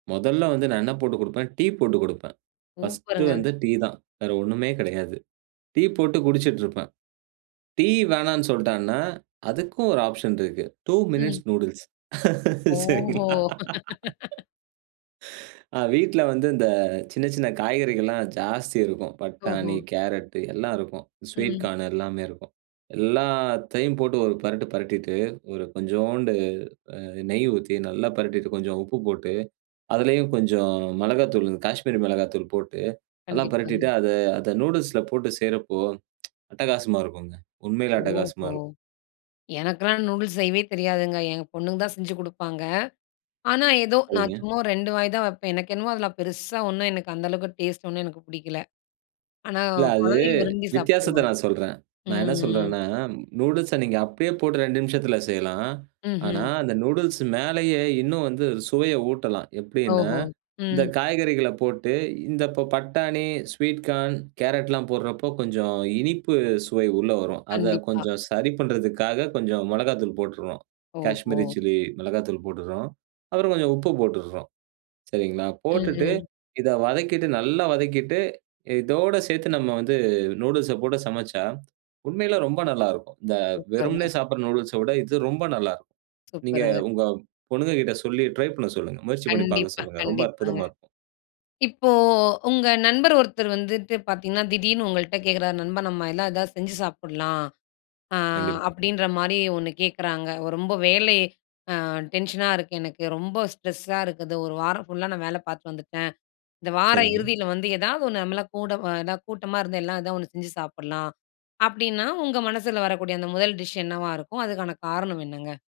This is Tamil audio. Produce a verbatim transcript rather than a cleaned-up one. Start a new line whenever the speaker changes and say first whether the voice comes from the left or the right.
right: மொதல்ல வந்து நான் என்ன போட்டுக் குடுப்பேன். டீ போட்டு குடுப்பேன். பர்ஸ்ட்
left: சூப்பருங்க!
right: வந்து டீ தான். வேற ஒண்ணுமே கெடையாது. டீ போட்டு குடிச்சிட்டுருப்பேன். டீ வேணான்னு சொல்ட்டான்னா, அதுக்கும் ஒரு ஆப்ஷன் இருக்கு. டு
left: ம்.
right: மினிட்ஸ் நூடில்ஸ்
left: ஓஹோ!
right: சரிங்களா ஆ, வீட்ல வந்து இந்த சின்ன சின்ன காய்கறிகள்லாம் ஜாஸ்தி இருக்கும்.
left: ஓஹோ.
right: பட்டாணி, கேரட்டு எல்லா இருக்கும். ஸ்வீட்
left: ம்.
right: கார்னு எல்லாமே இருக்கும். எல்லாத்தையும் போட்டு ஒரு பெரட்டு, பெரட்டிட்டு ஒரு கொஞ்சோண்டு அ நெய் ஊத்தி நல்லா பெரட்டிட்டு, கொஞ்சம் உப்பு போட்டு அதிலேயும் கொஞ்சம் மிளகாத்தூளு, காஷ்மீரி மிளகாத்தூள் போட்டு நல்லா பெரட்டிட்டு,
left: கண்டிப்பாங்க.
right: அத அத நூடில்ஸ்ல போட்டு செய்றப்போ அட்டகாசமா இருக்கும்ங்க. உண்மையிலே அட்டகாசமா
left: ஓஹோ!
right: இருக்கும்.
left: எனக்கெல்லாம் நூடுல்ஸ் செய்யவே தெரியாதுங்க. எங்க பொண்ணுங்க தான் செஞ்சு குடுப்பாங்க. ஆனா, ஏதோ நான்
right: சரிங்க.
left: சும்மா ரெண்டு வாய் தான் வெப்பேன். எனக்கு என்னமோ அதில பெருசா ஒண்ணும், எனக்கு அந்த அளவுக்கு டேஸ்ட் ஒண்ணும் எனக்கு புடிக்கல. ஆனா,
right: இல்ல, அது
left: குழந்தைங்க விரும்பி
right: வித்தியாசத்த
left: சாப்பிடுவாங்க.
right: நான் சொல்றேன். நான் என்ன
left: ம்
right: சொல்றேன்னா, நூடுல்ஸ நீங்க அப்டியே போட்டு ரெண்டு நிமிஷத்தில செய்யலாம். ஆனா,
left: ம்ஹ்ம்.
right: அந்த நூடுல்ஸ் மேலயே இன்னும் வந்து சுவைய ஊட்டலாம், எப்டின்னா,
left: ஓஹோ!
right: இந்த
left: ம்.
right: காய்கறிகள போட்டு இந்த இப்ப பட்டாணி, ஸ்வீட் கார்ன், கேரட்லாம் போடுறப்போ கொஞ்சம் இனிப்பு சுவை உள்ள வரும். அத
left: கண்டிப்பா.
right: கொஞ்சம் சரி பண்றதுக்காக கொஞ்சம் மொளகாத்தூள் போட்டுற்றோம்.
left: ஓஹோ!
right: காஷ்மீரி சில்லி மிளகாய்த்தூள் போட்டுற்றோம். அப்புறம் கொஞ்சம் உப்பு போட்டுற்றோம். சரிங்களா,
left: ம்,
right: போட்டுட்டு
left: ம்.
right: இத வதக்கிட்டு நல்லா வதக்கிட்டு இதோட சேர்த்து நம்ம வந்து நூடில்ஸ்ஸ போட்டு சமச்சா உண்மையிலே ரொம்ப நல்லா இருக்கும். இந்த
left: சூப்பருங்க.
right: வெறுமனே சாப்பிடுற நூடில்ஸ்ஸ விட இது ரொம்ப நல்லா இருக்கும். நீங்க
left: சூப்பருங்க.
right: உங்க பொண்ணுங்ககிட்ட சொல்லி ட்ரை பண்ண சொல்லுங்க. முயற்சி பண்ணி பார்க்க
left: கண்டிப்பா,
right: சொல்லுங்க. ரொம்ப
left: கண்டிப்பாங்க.
right: அற்புதமா இருக்கும்.
left: இப்போ உங்க நண்பர் ஒருத்தர் வந்துட்டு பார்த்தீங்கன்னா, திடீர்னு உங்கள்ட்ட கேட்குறார் நண்பா நம்ம எல்லாம் ஏதாவது செஞ்சு சாப்பலாம். ஆ
right: கண்டிப்
left: அப்டின்ற மாரி ஒண்ணு கேட்குறாங்க. ரொம்ப வேலை ஆ டென்ஷனா இருக்கு எனக்கு ரொம்ப ஸ்ட்ரெஸ் ஸா இருக்குது. ஒரு வாரம் ஃபுல்லா நான் வேல பார்த்துட்டு வந்துட்டேன். இந்த வார
right: சரிங்க.
left: இறுதியில வந்து ஏதாவது ஒண்ணு, நம்மலாம் கூட எதாவது கூட்டமா இருந்து, எல்லாம் ஏதாவது ஒண்ணு செஞ்சு சாப்பிடலாம். அப்டின்னா, உங்க மனசுல வரக்கூடிய அந்த முதல் டிஷ் என்னவா இருக்கும்? அதுக்கான காரணம் என்னங்க?